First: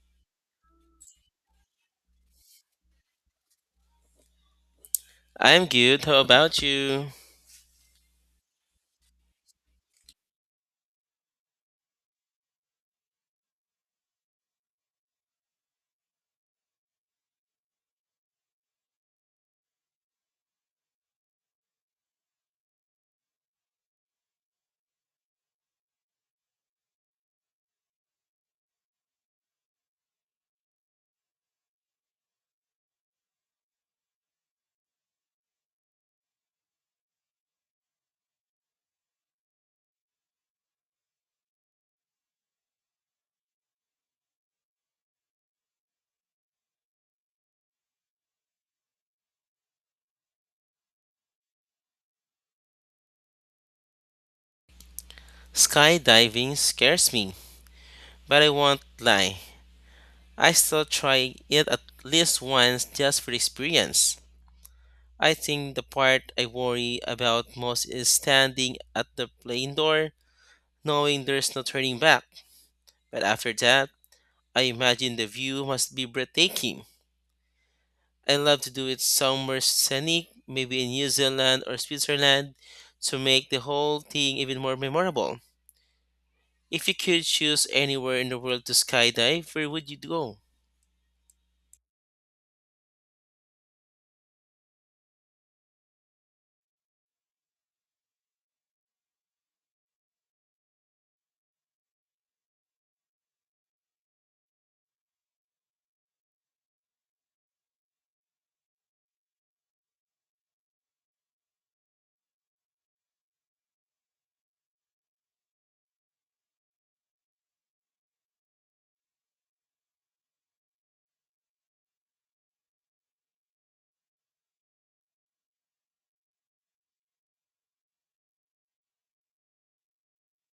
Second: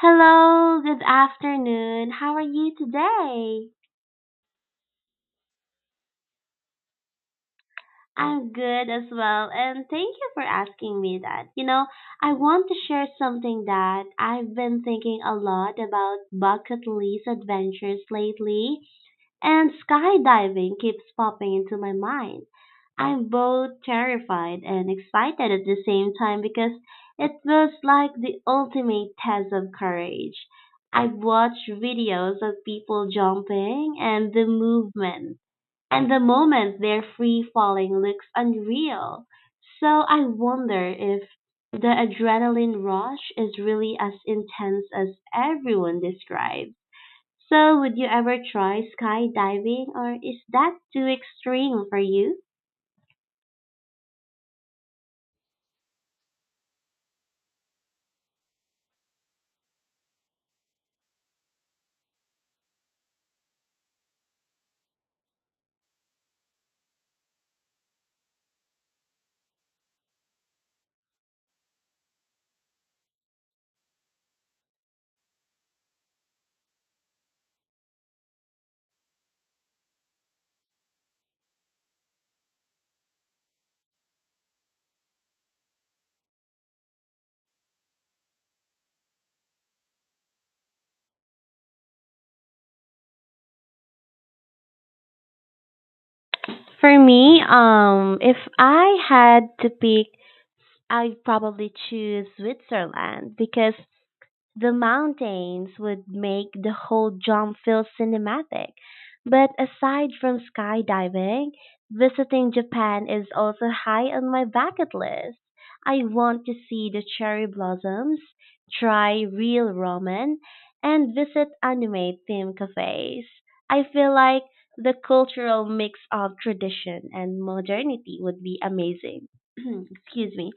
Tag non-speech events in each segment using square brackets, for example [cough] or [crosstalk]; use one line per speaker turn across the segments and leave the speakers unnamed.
Hello, good afternoon. How are you today?
I'm good. How about you?
I'm good as well, and thank you for asking me that. You know, I want to share something that I've been thinking a lot about bucket list adventures lately. And skydiving keeps popping into my mind. I'm both terrified and excited at the same time because it feels like the ultimate test of courage. I've watched videos of people jumping and the movement and the moment they're free falling looks unreal. So I wonder if the adrenaline rush is really as intense as everyone describes. So, would you ever try skydiving, or is that too extreme for you?
Skydiving scares me, but I won't lie. I still try it at least once just for the experience. I think the part I worry about most is standing at the plane door, knowing there's no turning back. But after that, I imagine the view must be breathtaking. I love to do it somewhere scenic, maybe in New Zealand or Switzerland, to make the whole thing even more memorable. If you could choose anywhere in the world to skydive, where would you go?
For me, if I had to pick, I'd probably choose Switzerland because the mountains would make the whole jump feel cinematic. But aside from skydiving, visiting Japan is also high on my bucket list. I want to see the cherry blossoms, try real ramen, and visit anime theme cafes. I feel like the cultural mix of tradition and modernity would be amazing. [clears throat] Excuse me.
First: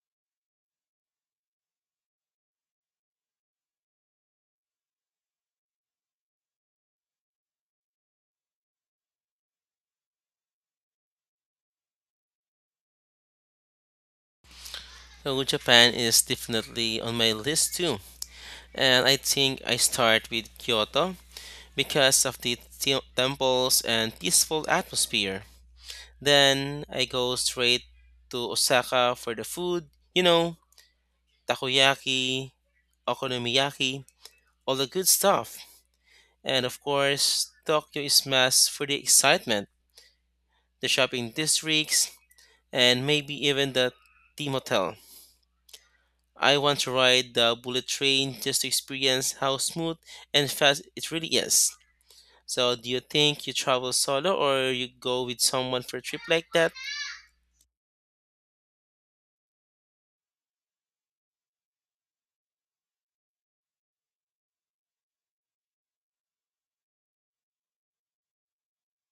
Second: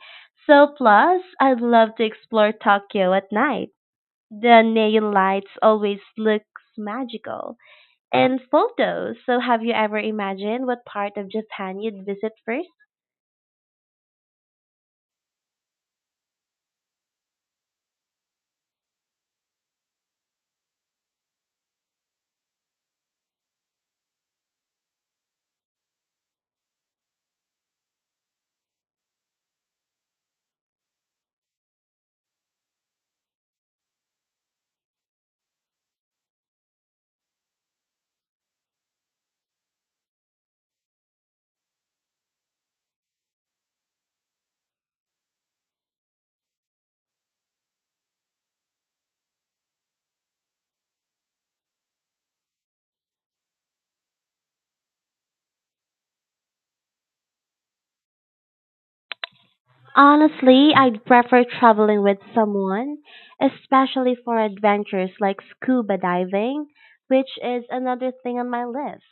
So, plus, I'd love to explore Tokyo at night, the neon lights always looks magical. And photos. So have you ever imagined what part of Japan you'd visit first?
So Japan is definitely on my list too. And I think I start with Kyoto because of the temples and peaceful atmosphere. Then I go straight to Osaka for the food, you know, takoyaki, okonomiyaki, all the good stuff. And of course, Tokyo is mass for the excitement, the shopping districts, and maybe even the theme hotel. I want to ride the bullet train just to experience how smooth and fast it really is. So, do you think you travel solo or you go with someone for a trip like that?
Honestly, I'd prefer traveling with someone, especially for adventures like scuba diving, which is another thing on my list.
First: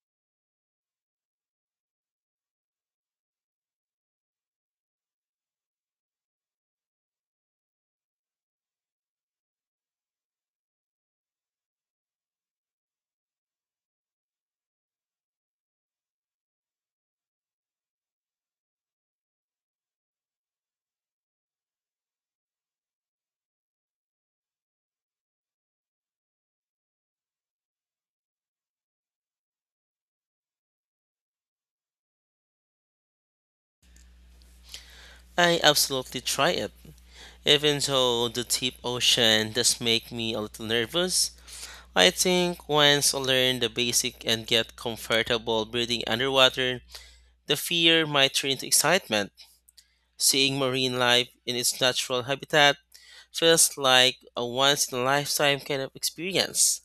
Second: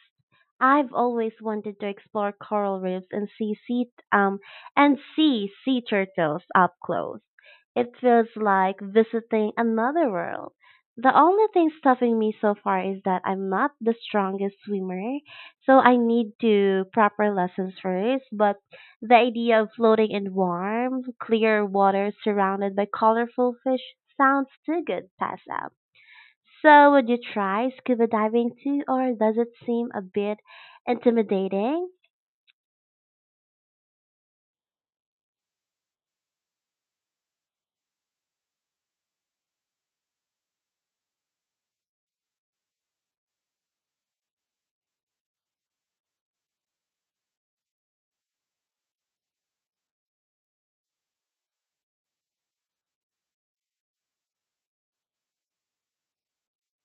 I've always wanted to explore coral reefs um and see sea turtles up close. It feels like visiting another world. The only thing stopping me so far is that I'm not the strongest swimmer, so I need to proper lessons first, but the idea of floating in warm, clear water surrounded by colorful fish sounds too good, pass up. So, would you try scuba diving too, or does it seem a bit intimidating?
I absolutely try it. Even though the deep ocean does make me a little nervous, I think once I learn the basic and get comfortable breathing underwater, the fear might turn into excitement. Seeing marine life in its natural habitat feels like a once in a lifetime kind of experience.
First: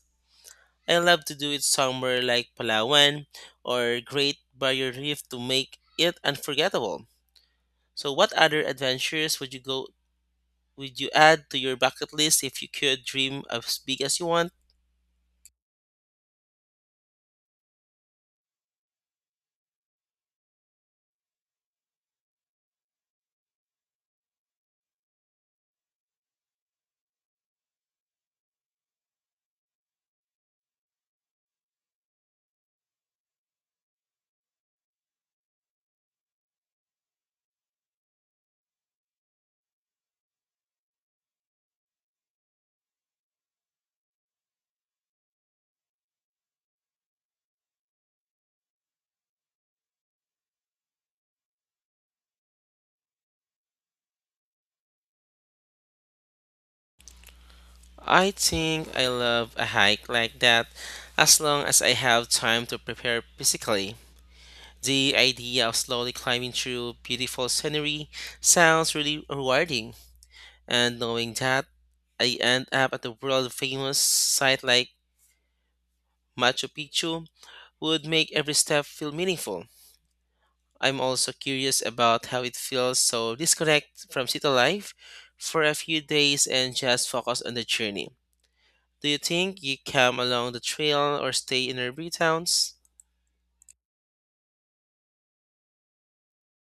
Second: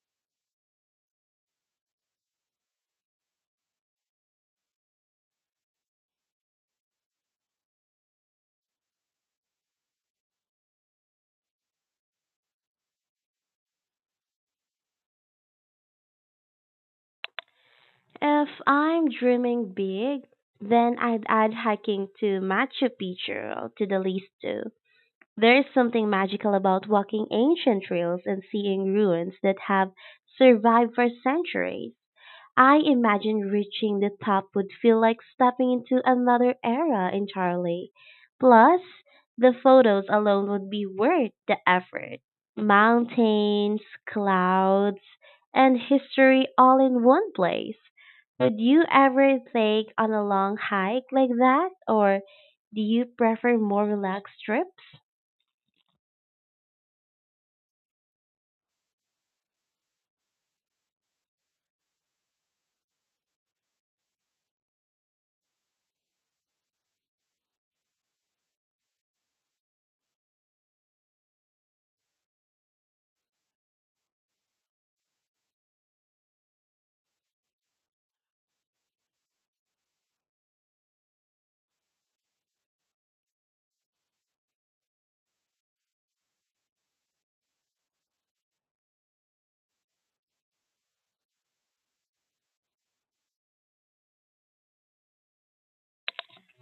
I love to do it somewhere like Palawan or Great Barrier Reef to make it unforgettable. So what other adventures would you add to your bucket list if you could dream as big as you want?
If I'm dreaming big, then I'd add hiking to Machu Picchu to the list too. There is something magical about walking ancient trails and seeing ruins that have survived for centuries. I imagine reaching the top would feel like stepping into another era entirely. Plus, the photos alone would be worth the effort. Mountains, clouds, and history all in one place. Would you ever take on a long hike like that, or do you prefer more relaxed trips?
I think I love a hike like that as long as I have time to prepare physically. The idea of slowly climbing through beautiful scenery sounds really rewarding, and knowing that I end up at the world famous site like Machu Picchu would make every step feel meaningful. I'm also curious about how it feels so disconnect from city life for a few days and just focus on the journey. Do you think you come along the trail or stay in urban towns?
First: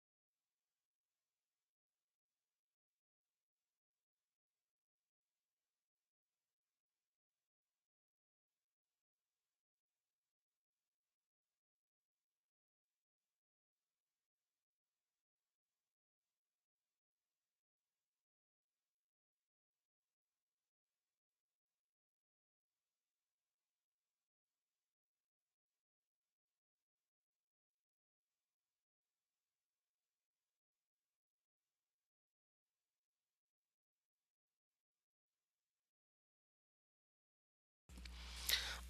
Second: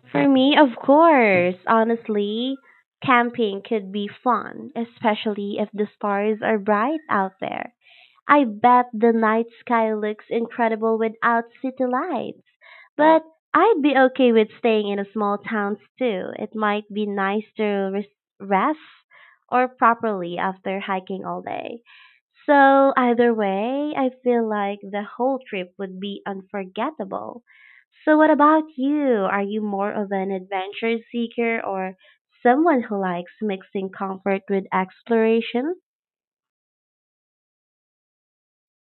For me, of course. Honestly, camping could be fun, especially if the stars are bright out there. I bet the night sky looks incredible without city lights, but I'd be okay with staying in a small town too. It might be nice to rest or properly after hiking all day. So either way, I feel like the whole trip would be unforgettable. So what about you? Are you more of an adventure seeker or someone who likes mixing comfort with exploration?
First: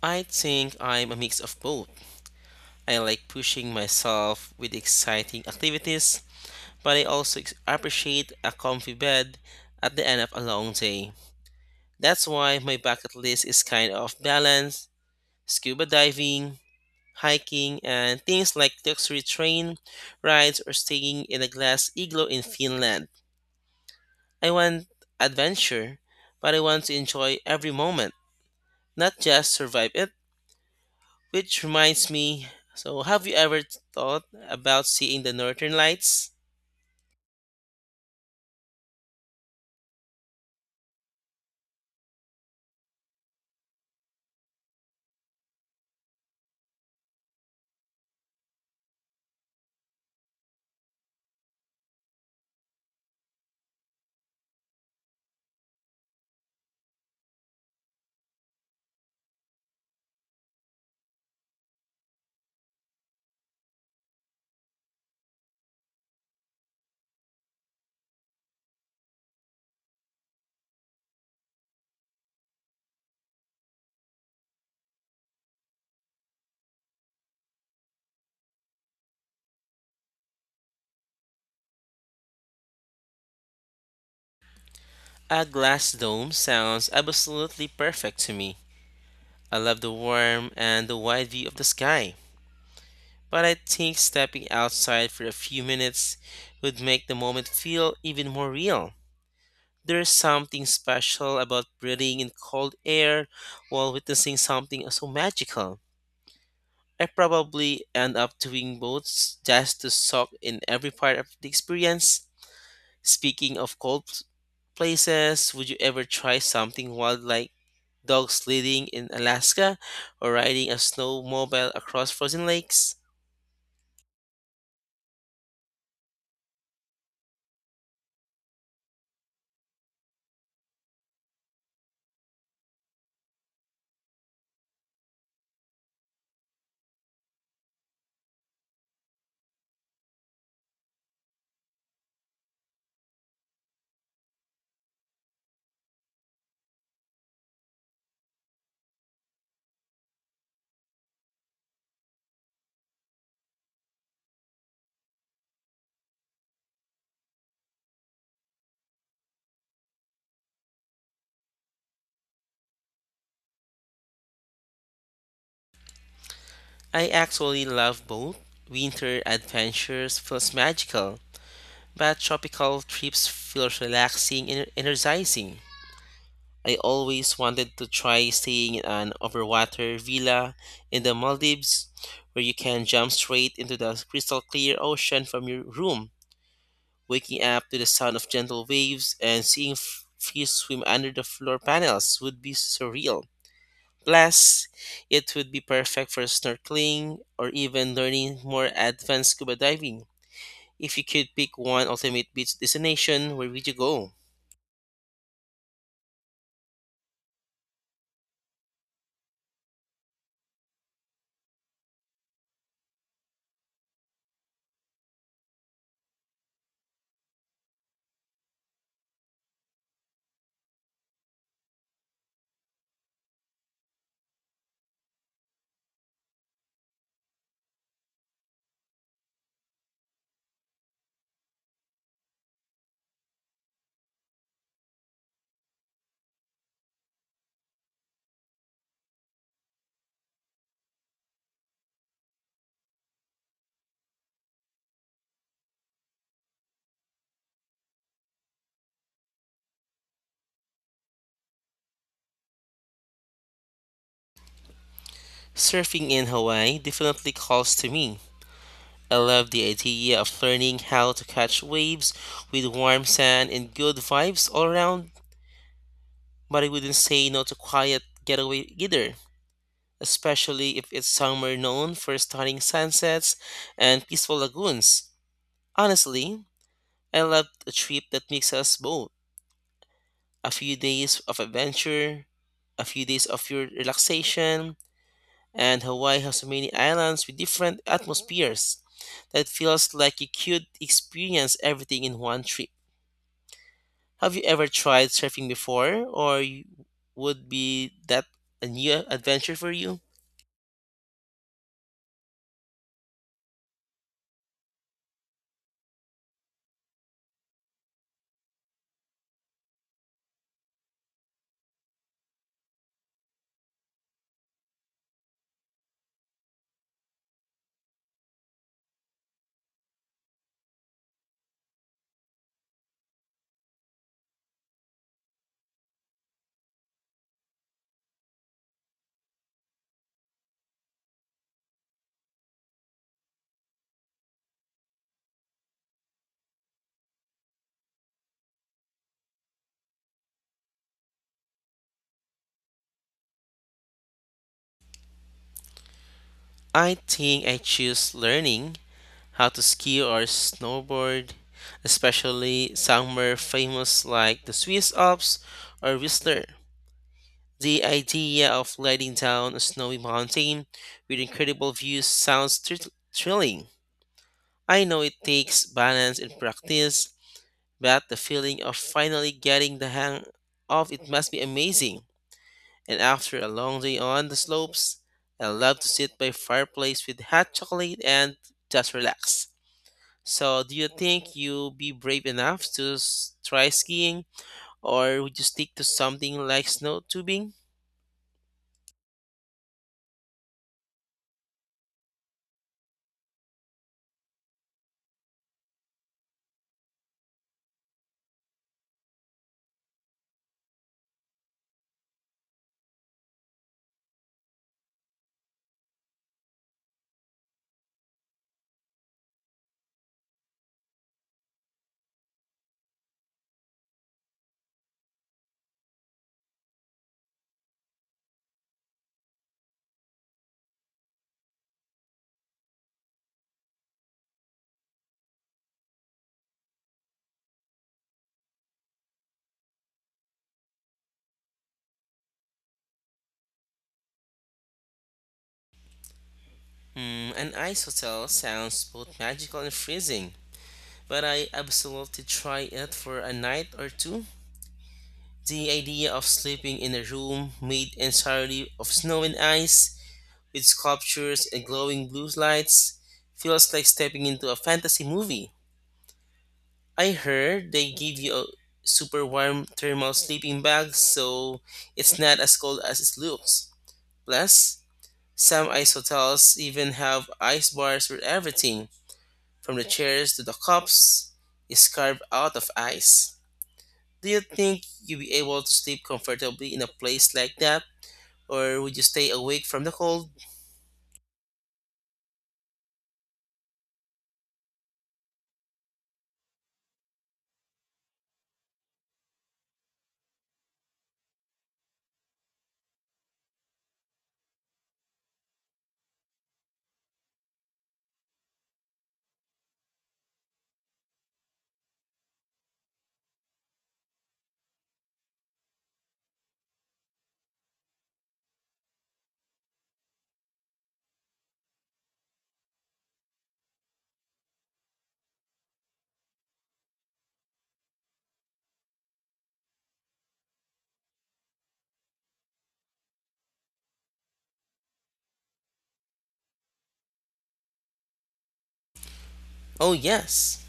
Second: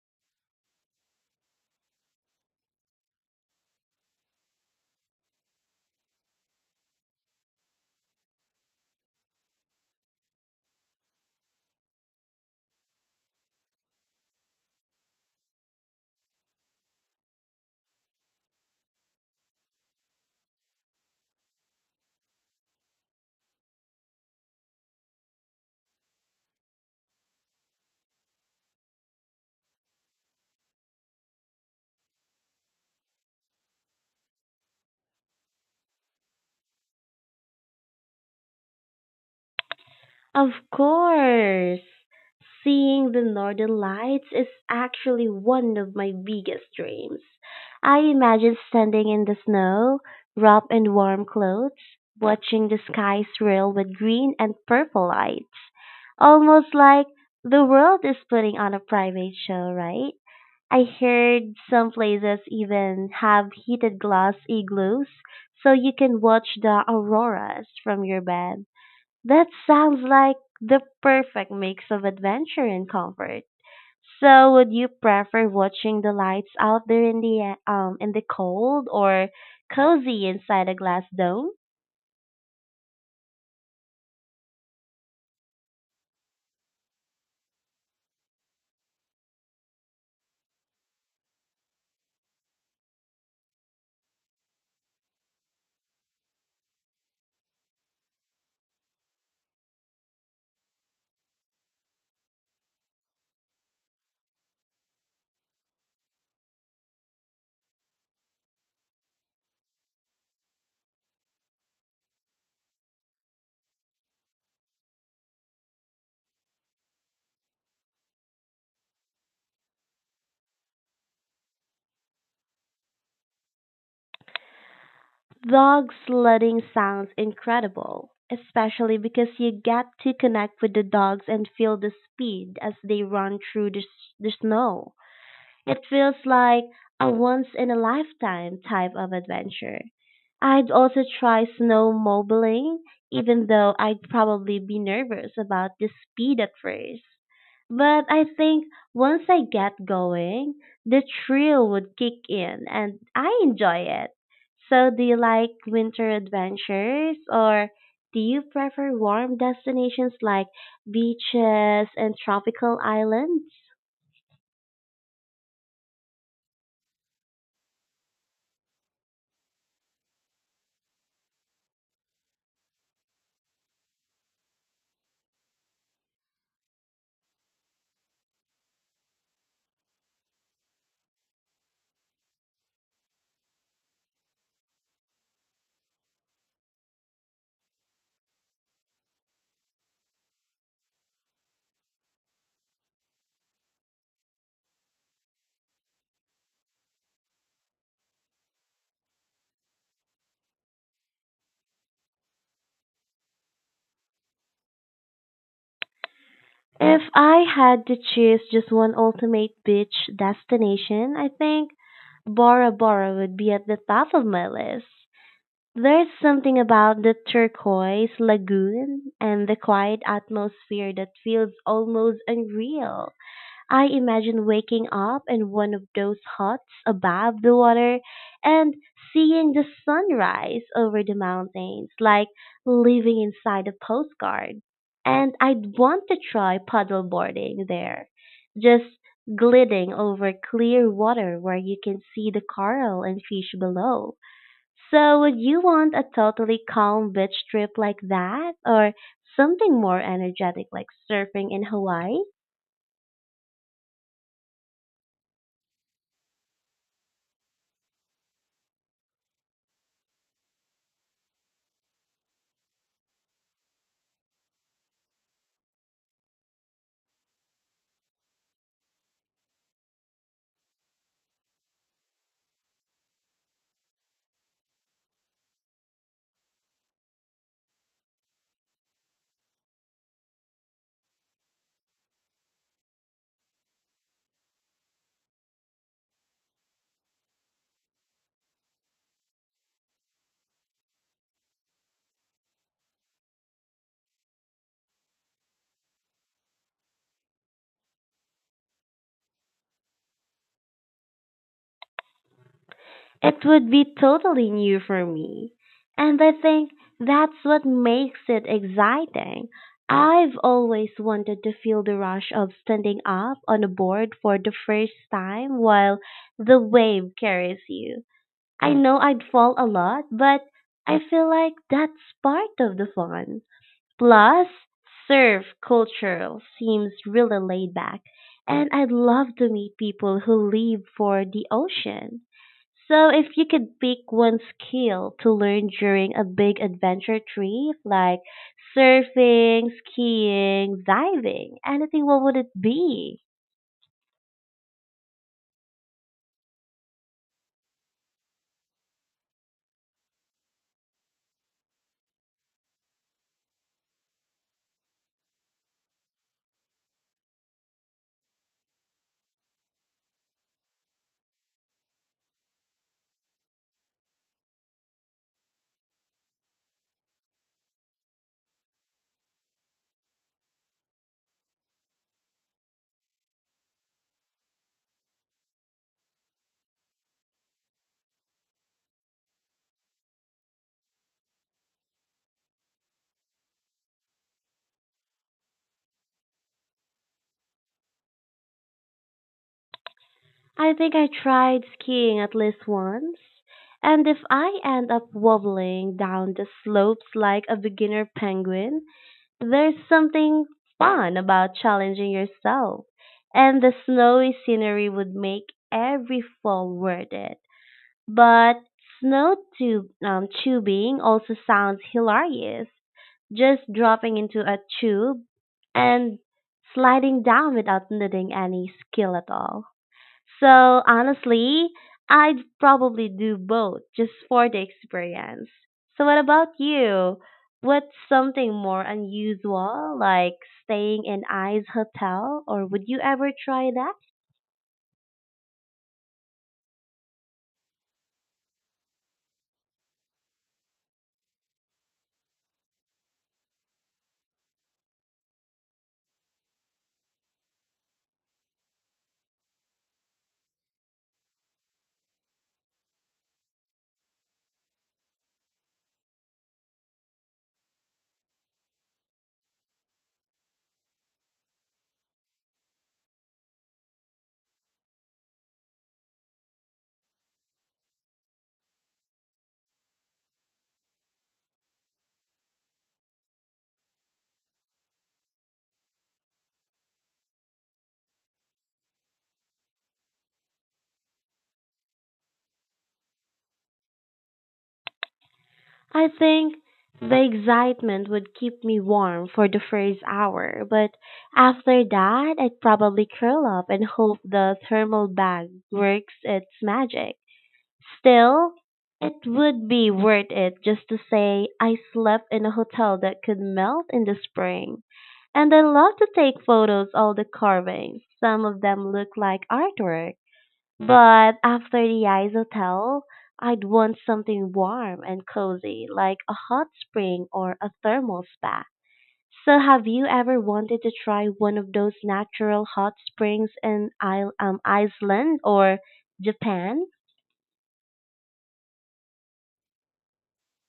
I think I'm a mix of both. I like pushing myself with exciting activities, but I also appreciate a comfy bed at the end of a long day. That's why my bucket list is kind of balanced scuba diving, hiking, and things like luxury train rides or staying in a glass igloo in Finland. I want adventure, but I want to enjoy every moment, not just survive it. Which reminds me so, have you ever thought about seeing the northern lights?
Of course! Seeing the northern lights is actually one of my biggest dreams. I imagine standing in the snow, wrapped in warm clothes, watching the sky swirl with green and purple lights. Almost like the world is putting on a private show, right? I heard some places even have heated glass igloos so you can watch the auroras from your bed. That sounds like the perfect mix of adventure and comfort. So, would you prefer watching the lights out there in the cold or cozy inside a glass dome?
A glass dome sounds absolutely perfect to me. I love the warm and the wide view of the sky, but I think stepping outside for a few minutes would make the moment feel even more real. There's something special about breathing in cold air while witnessing something so magical. I probably end up doing both just to soak in every part of the experience. Speaking of cold places, would you ever try something wild like dog sledding in Alaska, or riding a snowmobile across frozen lakes.
Dog sledding sounds incredible, especially because you get to connect with the dogs and feel the speed as they run through the snow. It feels like a once in a lifetime type of adventure. I'd also try snowmobiling, even though I'd probably be nervous about the speed at first. But I think once I get going, the thrill would kick in and I enjoy it. So, do you like winter adventures or do you prefer warm destinations like beaches and tropical islands?
I actually love both. Winter adventures feels magical, but tropical trips feel relaxing and energizing. I always wanted to try staying in an overwater villa in the Maldives where you can jump straight into the crystal clear ocean from your room, waking up to the sound of gentle waves and seeing fish swim under the floor panels would be surreal. Plus, it would be perfect for snorkeling or even learning more advanced scuba diving. If you could pick one ultimate beach destination, where would you go?
If I had to choose just one ultimate beach destination, I think Bora Bora would be at the top of my list. There's something about the turquoise lagoon and the quiet atmosphere that feels almost unreal. I imagine waking up in one of those huts above the water and seeing the sunrise over the mountains, like living inside a postcard. And I'd want to try paddle boarding there, just gliding over clear water where you can see the coral and fish below. So, would you want a totally calm beach trip like that, or something more energetic like surfing in Hawaii?
Surfing in Hawaii definitely calls to me. I love the idea of learning how to catch waves with warm sand and good vibes all around, but I wouldn't say no to quiet getaway either, especially if it's somewhere known for stunning sunsets and peaceful lagoons. Honestly, I love a trip that makes us both a few days of adventure, a few days of your relaxation, and Hawaii has so many islands with different atmospheres that feels like you could experience everything in one trip. Have you ever tried surfing before, or would be that a new adventure for you?
It would be totally new for me. And I think that's what makes it exciting. I've always wanted to feel the rush of standing up on a board for the first time while the wave carries you. I know I'd fall a lot, but I feel like that's part of the fun. Plus, surf culture seems really laid back, and I'd love to meet people who live for the ocean. So, if you could pick one skill to learn during a big adventure trip, like surfing, skiing, diving, anything, what would it be?
I think I choose learning how to ski or snowboard, especially somewhere famous like the Swiss Alps or Whistler. The idea of letting down a snowy mountain with incredible views sounds thrilling. I know it takes balance and practice, but the feeling of finally getting the hang of it must be amazing. And after a long day on the slopes, I love to sit by fireplace with hot chocolate and just relax. So, do you think you'll be brave enough to try skiing, or would you stick to something like snow tubing?
I think I tried skiing at least once. And if I end up wobbling down the slopes like a beginner penguin, there's something fun about challenging yourself, and the snowy scenery would make every fall worth it. But snow tube tubing also sounds hilarious. Just dropping into a tube and sliding down without needing any skill at all. So honestly, I'd probably do both just for the experience. So what about you? What's something more unusual, like staying in Ice Hotel, or would you ever try that?
Hmm, an ice hotel sounds both magical and freezing, but I absolutely try it for a night or two. The idea of sleeping in a room made entirely of snow and ice, with sculptures and glowing blue lights, feels like stepping into a fantasy movie. I heard they give you a super warm thermal sleeping bag, so it's not as cold as it looks. Plus, some ice hotels even have ice bars where everything, from the chairs to the cups, is carved out of ice. Do you think you'll be able to sleep comfortably in a place like that, or would you stay awake from the cold?
I think the excitement would keep me warm for the first hour, but after that, I'd probably curl up and hope the thermal bag works its magic. Still, it would be worth it just to say I slept in a hotel that could melt in the spring. And I love to take photos all the carvings. Some of them look like artwork. But after the ice hotel, I'd want something warm and cozy like a hot spring or a thermal spa. So have you ever wanted to try one of those natural hot springs in Iceland or Japan?
Oh, yes,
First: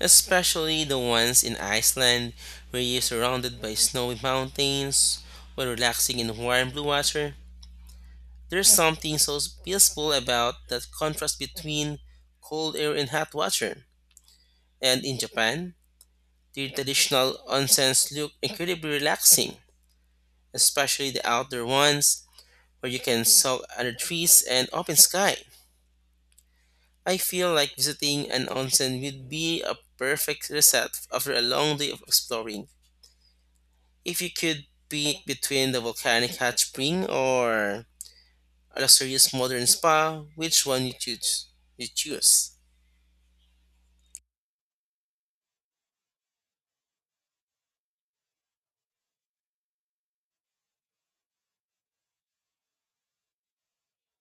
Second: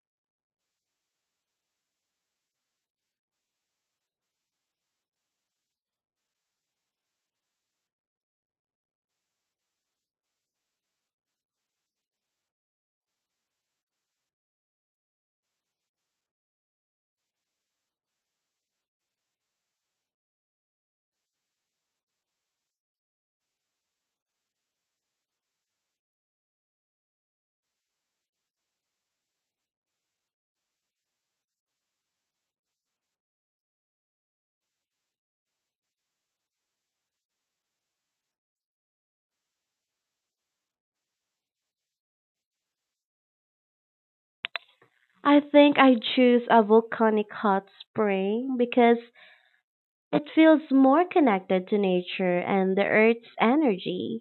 especially the ones in Iceland where you're surrounded by snowy mountains while relaxing in warm blue water. There's something so peaceful about that contrast between cold air and hot water. And in Japan, the traditional onsens look incredibly relaxing, especially the outdoor ones where you can soak under trees and open sky. I feel like visiting an onsen would be a perfect reset after a long day of exploring. If you could be between the volcanic hot spring or a luxurious modern spa, which one you choose? You choose.
I think I choose a volcanic hot spring because it feels more connected to nature and the earth's energy.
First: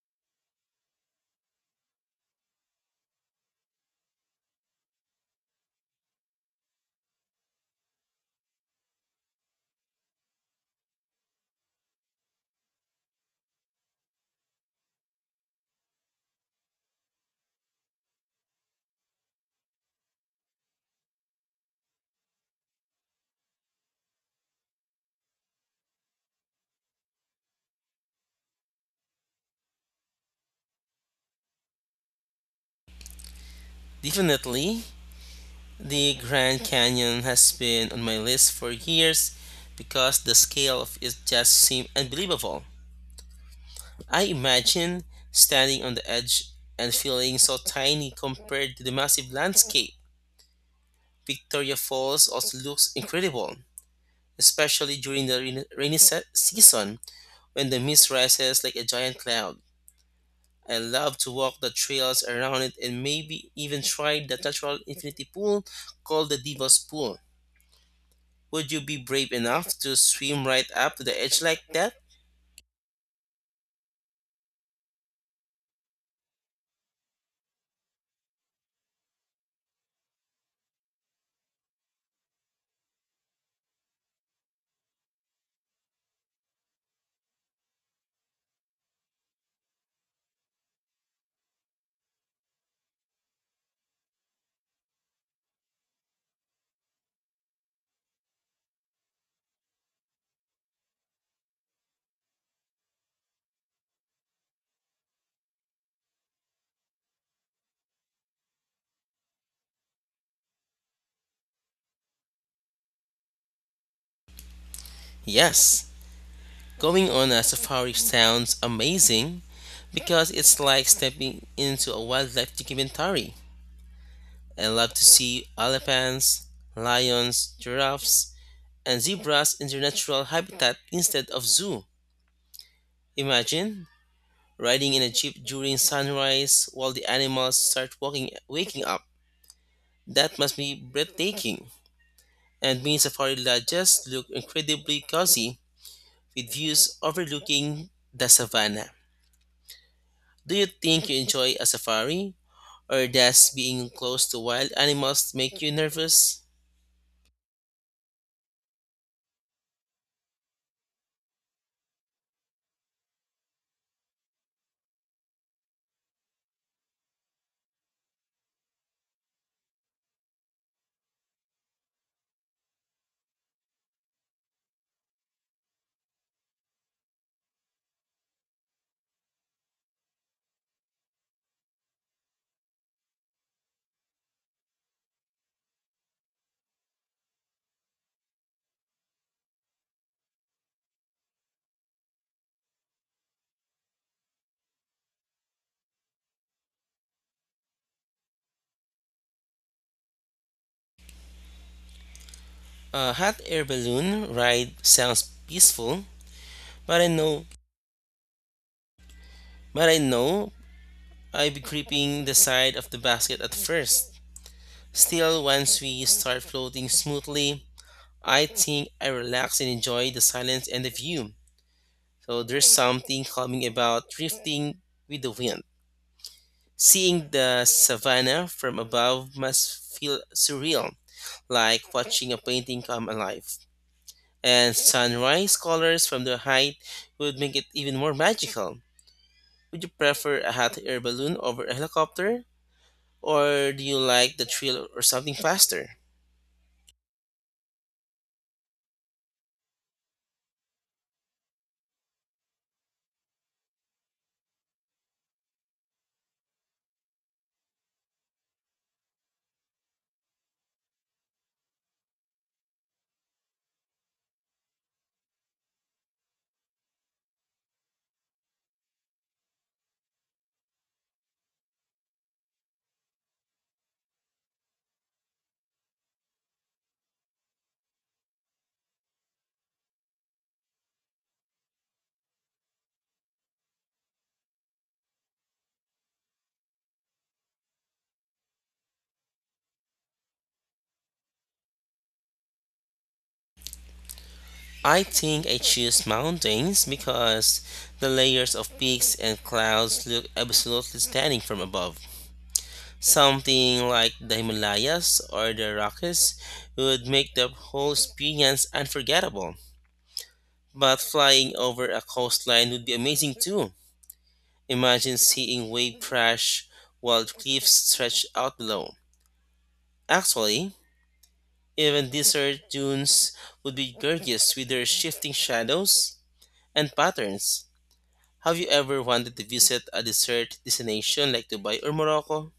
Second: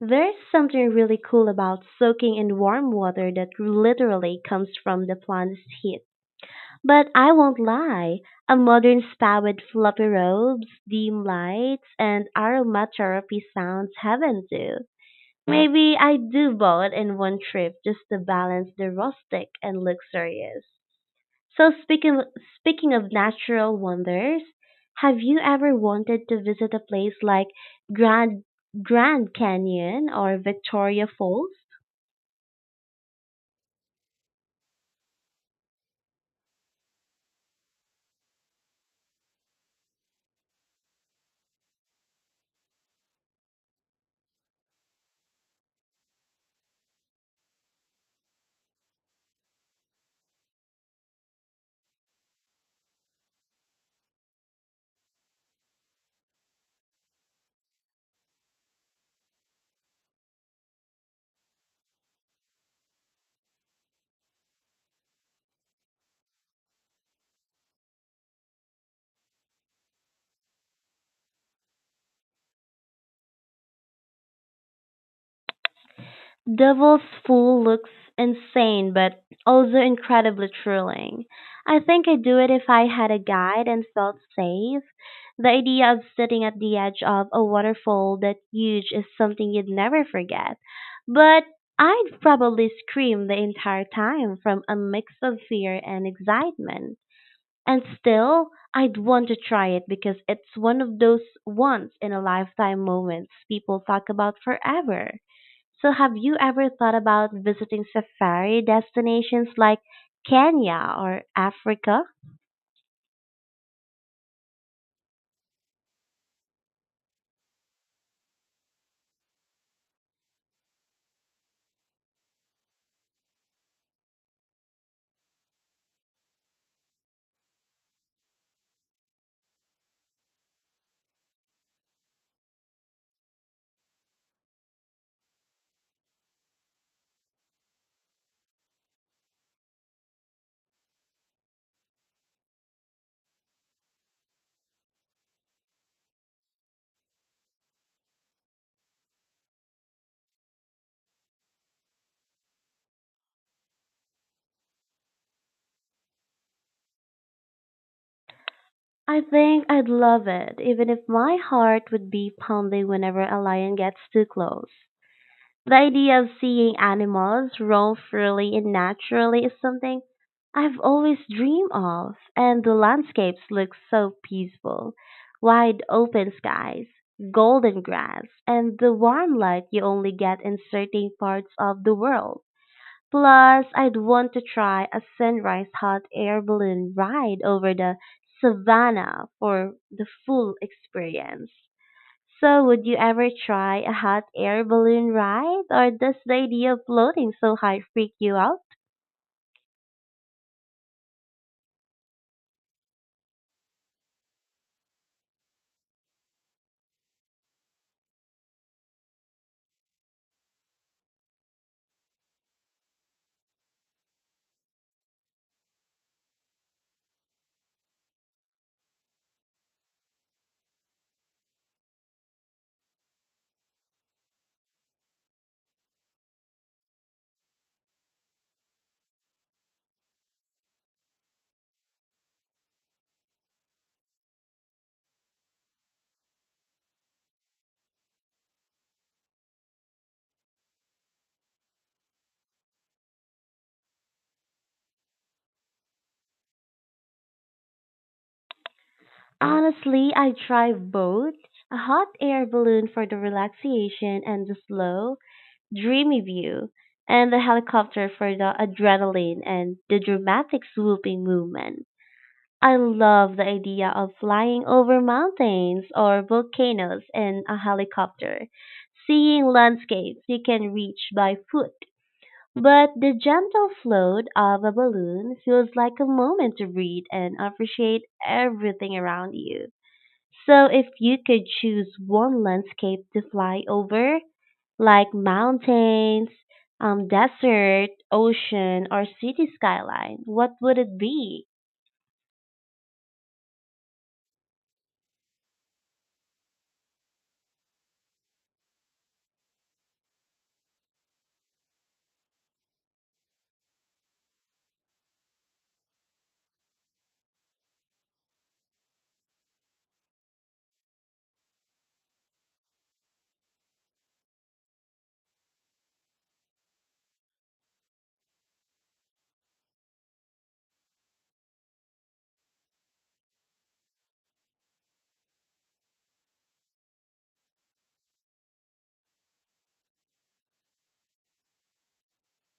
There's something really cool about soaking in warm water that literally comes from the plant's heat. But I won't lie, a modern spa with fluffy robes, dim lights, and aromatherapy sounds heaven too. Maybe I do both in one trip just to balance the rustic and luxurious. So speaking of natural wonders, have you ever wanted to visit a place like Grand Grand Canyon or Victoria Falls?
Definitely, the Grand Canyon has been on my list for years because the scale of it just seemed unbelievable. I imagine standing on the edge and feeling so tiny compared to the massive landscape. Victoria Falls also looks incredible, especially during the rainy season when the mist rises like a giant cloud. I love to walk the trails around it and maybe even try the natural infinity pool called the Devil's Pool. Would you be brave enough to swim right up to the edge like that?
Devil's Pool looks insane but also incredibly thrilling. I think I'd do it if I had a guide and felt safe. The idea of sitting at the edge of a waterfall that huge is something you'd never forget, but I'd probably scream the entire time from a mix of fear and excitement. And still, I'd want to try it because it's one of those once in a lifetime moments people talk about forever. So, have you ever thought about visiting safari destinations like Kenya or Africa?
Yes. Going on a safari sounds amazing because it's like stepping into a wildlife documentary. I love to see elephants, lions, giraffes, and zebras in their natural habitat instead of zoo. Imagine riding in a jeep during sunrise while the animals start walking waking up. That must be breathtaking. And mini safari lodges look incredibly cozy with views overlooking the savannah. Do you think you enjoy a safari? Or does being close to wild animals make you nervous?
I think I'd love it, even if my heart would be pounding whenever a lion gets too close. The idea of seeing animals roam freely and naturally is something I've always dreamed of, and the landscapes look so peaceful. Wide open skies, golden grass, and the warm light you only get in certain parts of the world. Plus, I'd want to try a sunrise hot air balloon ride over the savannah for the full experience. So, would you ever try a hot air balloon ride, or does the idea of floating so high freak you out?
A hot air balloon ride sounds peaceful, but I know but I know I'd be gripping the side of the basket at first. Still, once we start floating smoothly, I think I relax and enjoy the silence and the view. So there's something calming about drifting with the wind. Seeing the savannah from above must feel surreal, like watching a painting come alive. And sunrise colors from the height would make it even more magical. Would you prefer a hot air balloon over a helicopter? Or do you like the thrill or something faster?
Honestly, I try both. A hot air balloon for the relaxation and the slow, dreamy view, and the helicopter for the adrenaline and the dramatic swooping movement. I love the idea of flying over mountains or volcanoes in a helicopter, seeing landscapes you can reach by foot. But the gentle float of a balloon feels like a moment to breathe and appreciate everything around you. So if you could choose one landscape to fly over, like mountains, desert, ocean, or city skyline, what would it be?
I think I choose mountains because the layers of peaks and clouds look absolutely stunning from above. Something like the Himalayas or the Rockies would make the whole experience unforgettable. But flying over a coastline would be amazing too. Imagine seeing wave crash while cliffs stretch out below. Actually, even desert dunes would be gorgeous with their shifting shadows and patterns. Have you ever wanted to visit a desert destination like Dubai or Morocco?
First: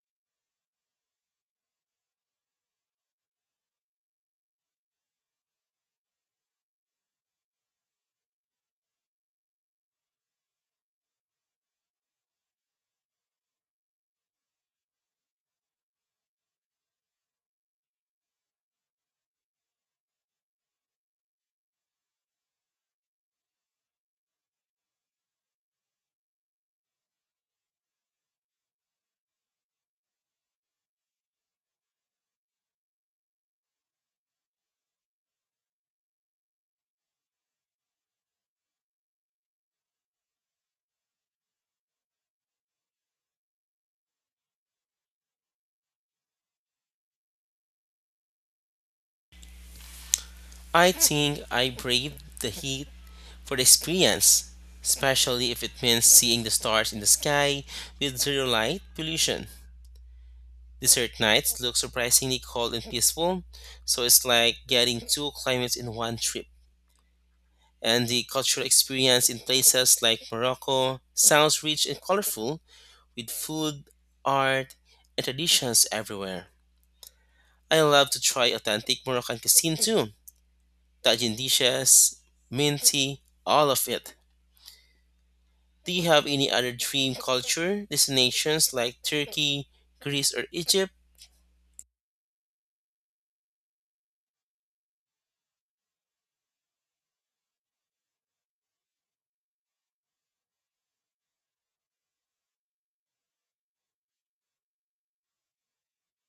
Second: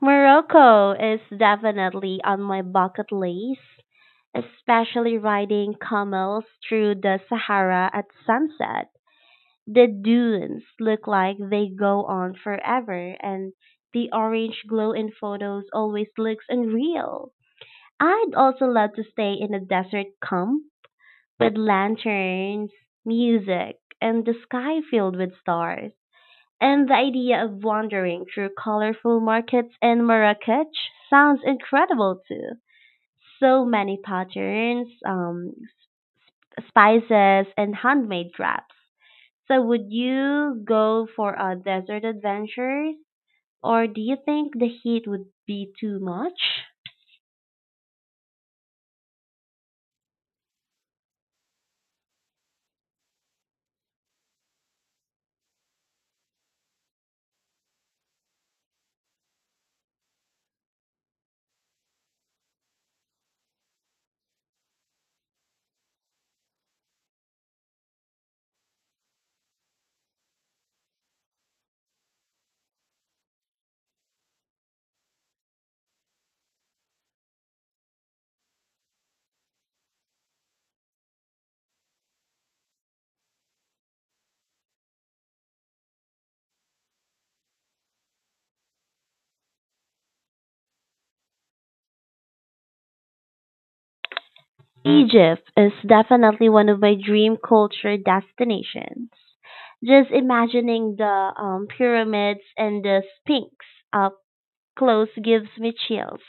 Morocco is definitely on my bucket list, especially riding camels through the Sahara at sunset. The dunes look like they go on forever, and the orange glow in photos always looks unreal. I'd also love to stay in a desert camp with lanterns, music, and the sky filled with stars. And the idea of wandering through colorful markets in Marrakech sounds incredible too. So many patterns, spices, and handmade wraps. So, would you go for a desert adventure, or do you think the heat would be too much?
I think I braved the heat for the experience, especially if it means seeing the stars in the sky with zero light pollution. Desert nights look surprisingly cold and peaceful, so it's like getting two climates in one trip. And the cultural experience in places like Morocco sounds rich and colorful with food, art, and traditions everywhere. I love to try authentic Moroccan cuisine too. Tajin dishes, mint tea, all of it. Do you have any other dream culture destinations like Turkey, Greece, or Egypt?
Egypt is definitely one of my dream culture destinations, just imagining the pyramids and the Sphinx up close gives me chills.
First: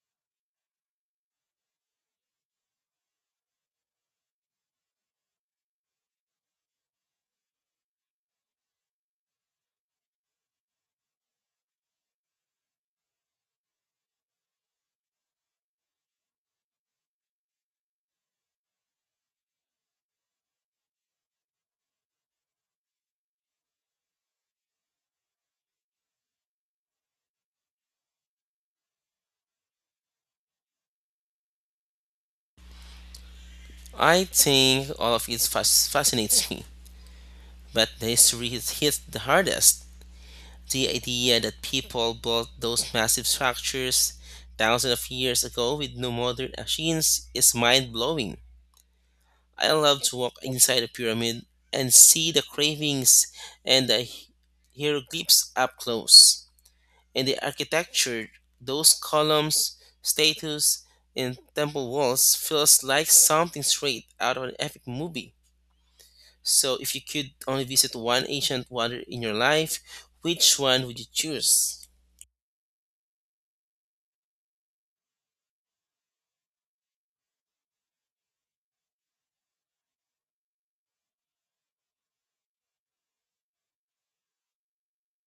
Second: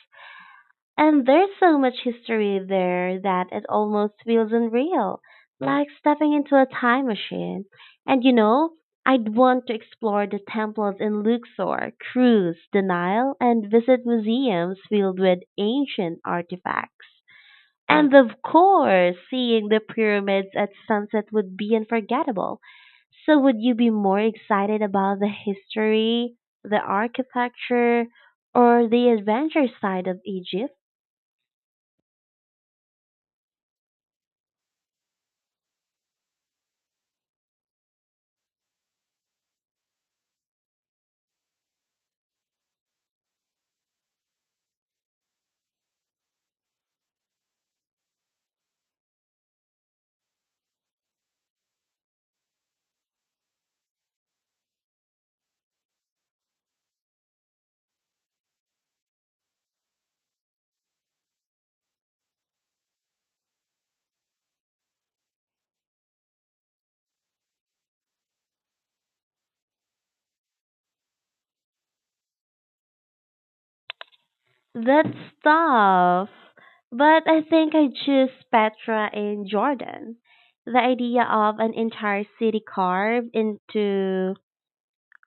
And there's so much history there that it almost feels unreal, like stepping into a time machine. And you know, I'd want to explore the temples in Luxor, cruise the Nile, and visit museums filled with ancient artifacts. And of course, seeing the pyramids at sunset would be unforgettable. So, would you be more excited about the history, the architecture, or the adventure side of Egypt?
I think all of it fascinates me, but the history hits the hardest. The idea that people built those massive structures thousands of years ago with no modern machines is mind blowing. I love to walk inside a pyramid and see the cravings and the hieroglyphs up close. And the architecture, those columns, statues, and temple walls feels like something straight out of an epic movie. So if you could only visit one ancient wonder in your life, which one would you choose?
That's tough. But I think I choose Petra in Jordan. The idea of an entire city carved into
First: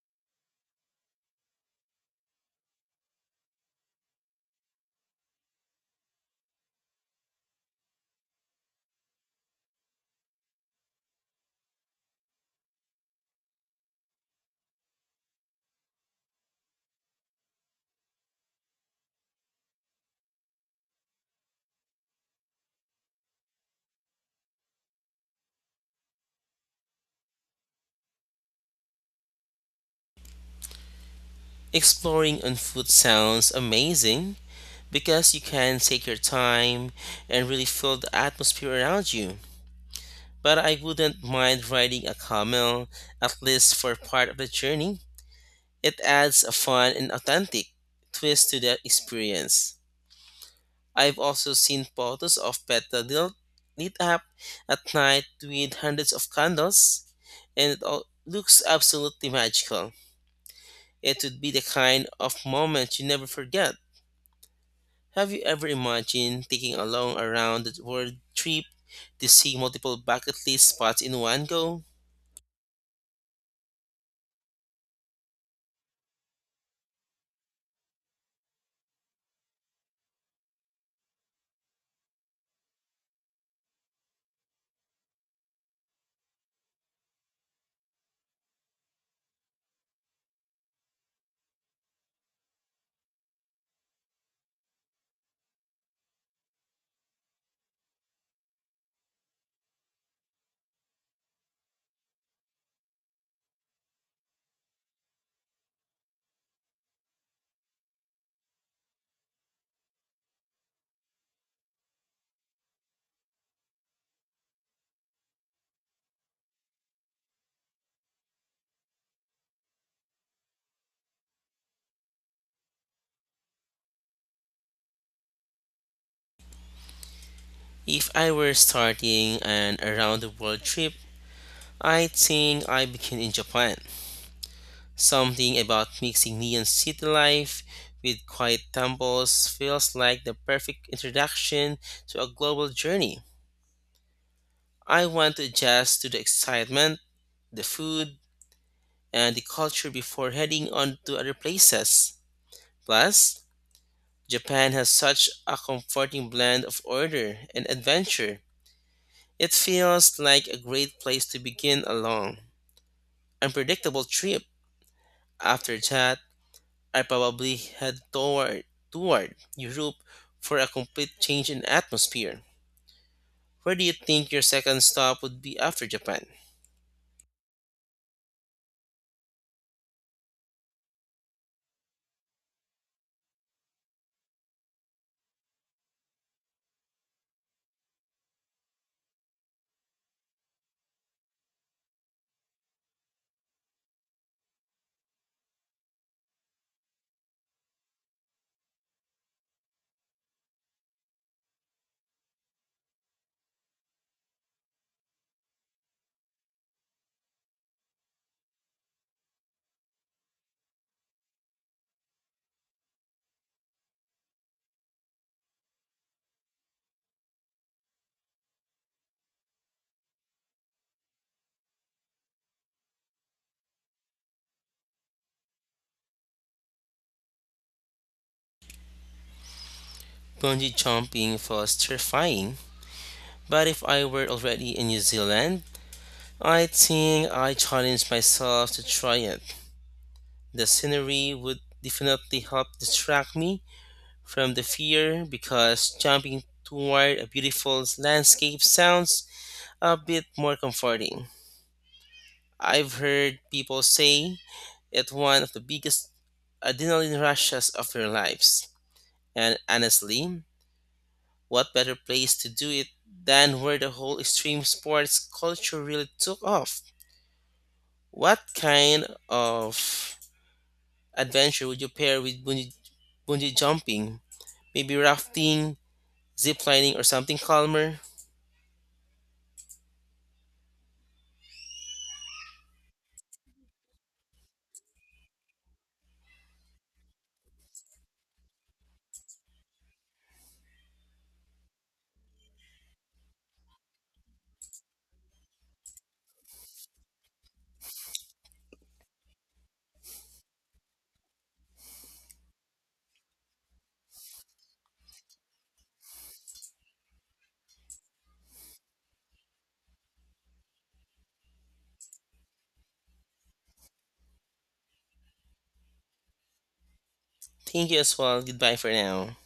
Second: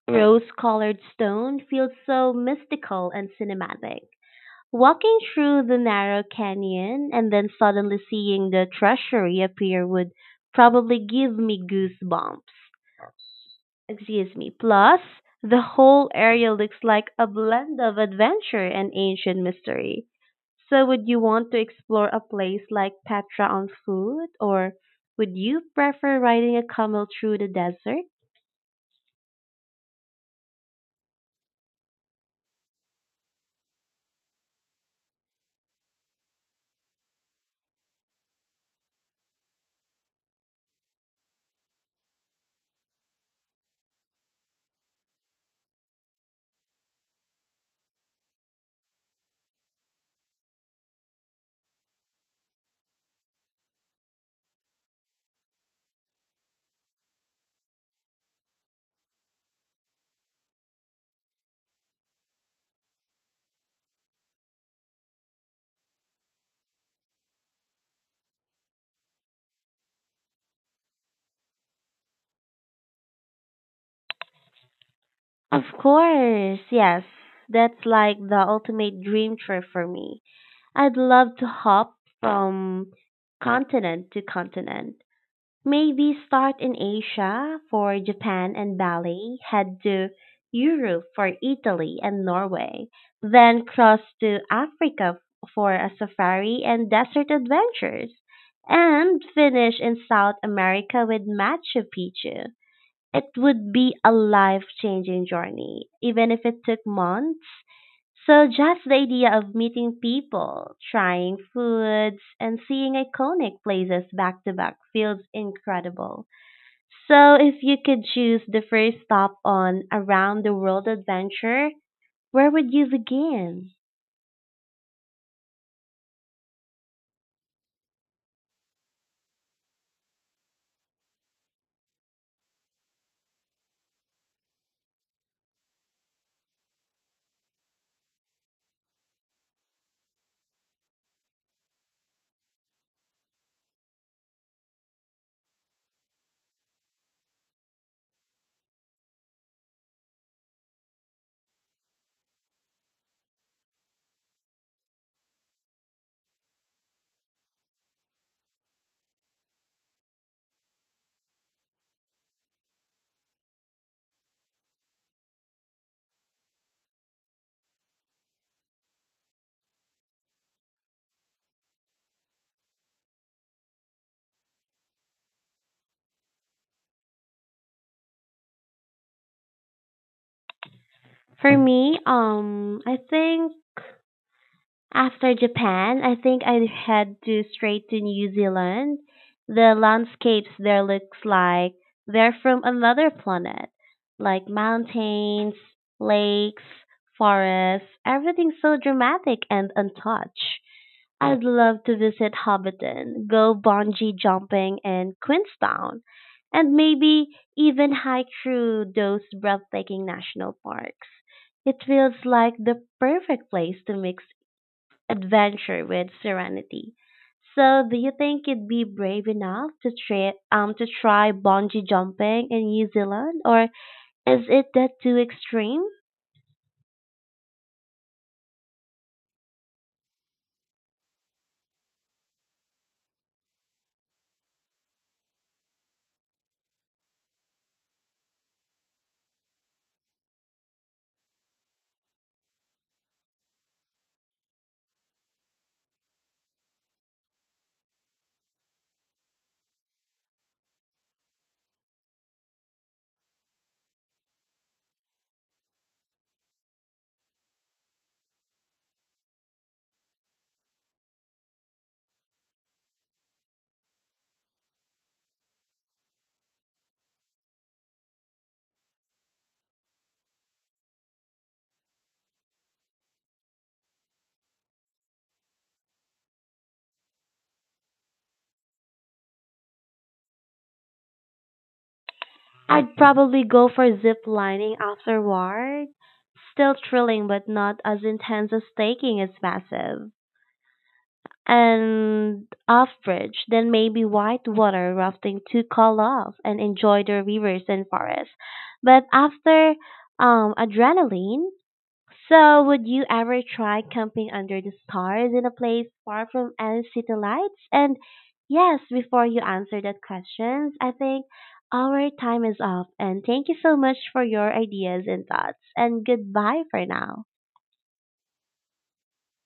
rose colored stone feels so mystical and cinematic. Walking through the narrow canyon and then suddenly seeing the treasury appear would probably give me goosebumps, excuse me. Plus, the whole area looks like a blend of adventure and ancient mystery. So, would you want to explore a place like Petra on foot, or would you prefer riding a camel through the desert?
Exploring on foot sounds amazing because you can take your time and really feel the atmosphere around you. But I wouldn't mind riding a camel, at least for part of the journey. It adds a fun and authentic twist to the experience. I've also seen photos of Petra lit up at night with hundreds of candles, and it all looks absolutely magical. It would be the kind of moment you never forget. Have you ever imagined taking a long around the world trip to see multiple bucket list spots in one go?
Of course, yes. That's like the ultimate dream trip for me. I'd love to hop from continent to continent. Maybe start in Asia for Japan and Bali, head to Europe for Italy and Norway, then cross to Africa for a safari and desert adventures, and finish in South America with Machu Picchu. It would be a life changing journey, even if it took months. So, just the idea of meeting people, trying foods, and seeing iconic places back to back feels incredible. So, if you could choose the first stop on a round the world adventure, where would you begin?
If I were starting an around the world trip, I think I begin in Japan. Something about mixing neon city life with quiet temples feels like the perfect introduction to a global journey. I want to adjust to the excitement, the food, and the culture before heading on to other places. Plus, Japan has such a comforting blend of order and adventure. It feels like a great place to begin a long, unpredictable trip. After that, I probably toward Europe for a complete change in atmosphere. Where do you think your second stop would be after Japan?
For me, I think after Japan, I think I head to straight to New Zealand. The landscapes there looks like they're from another planet, like mountains, lakes, forests, everything's so dramatic and untouched. I'd love to visit Hobbiton, go bungee jumping in Queenstown, and maybe even hike through those breathtaking national parks. It feels like the perfect place to mix adventure with serenity. So, do you think you'd be brave enough to try bungee jumping in New Zealand, or is it that too extreme?
Bungee jumping was terrifying, but if I were already in New Zealand, I think I challenge myself to try it. The scenery would definitely help distract me from the fear because jumping toward a beautiful landscape sounds a bit more comforting. I've heard people say it's one of the biggest adrenaline rushes of their lives. And honestly, what better place to do it than where the whole extreme sports culture really took off? What kind of adventure would you pair with bungee jumping? Maybe rafting, ziplining, or something calmer.
I'd probably go for zip lining afterward. Still thrilling, but not as intense as taking is massive. And off bridge, then maybe white water rafting to cool off and enjoy the rivers and forests. But um adrenaline, so, would you ever try camping under the stars in a place far from any city lights? And yes, before you answer that questions, I think our time is up. And thank you so much for your ideas and thoughts. And goodbye for now.
Thank you as well. Goodbye for now.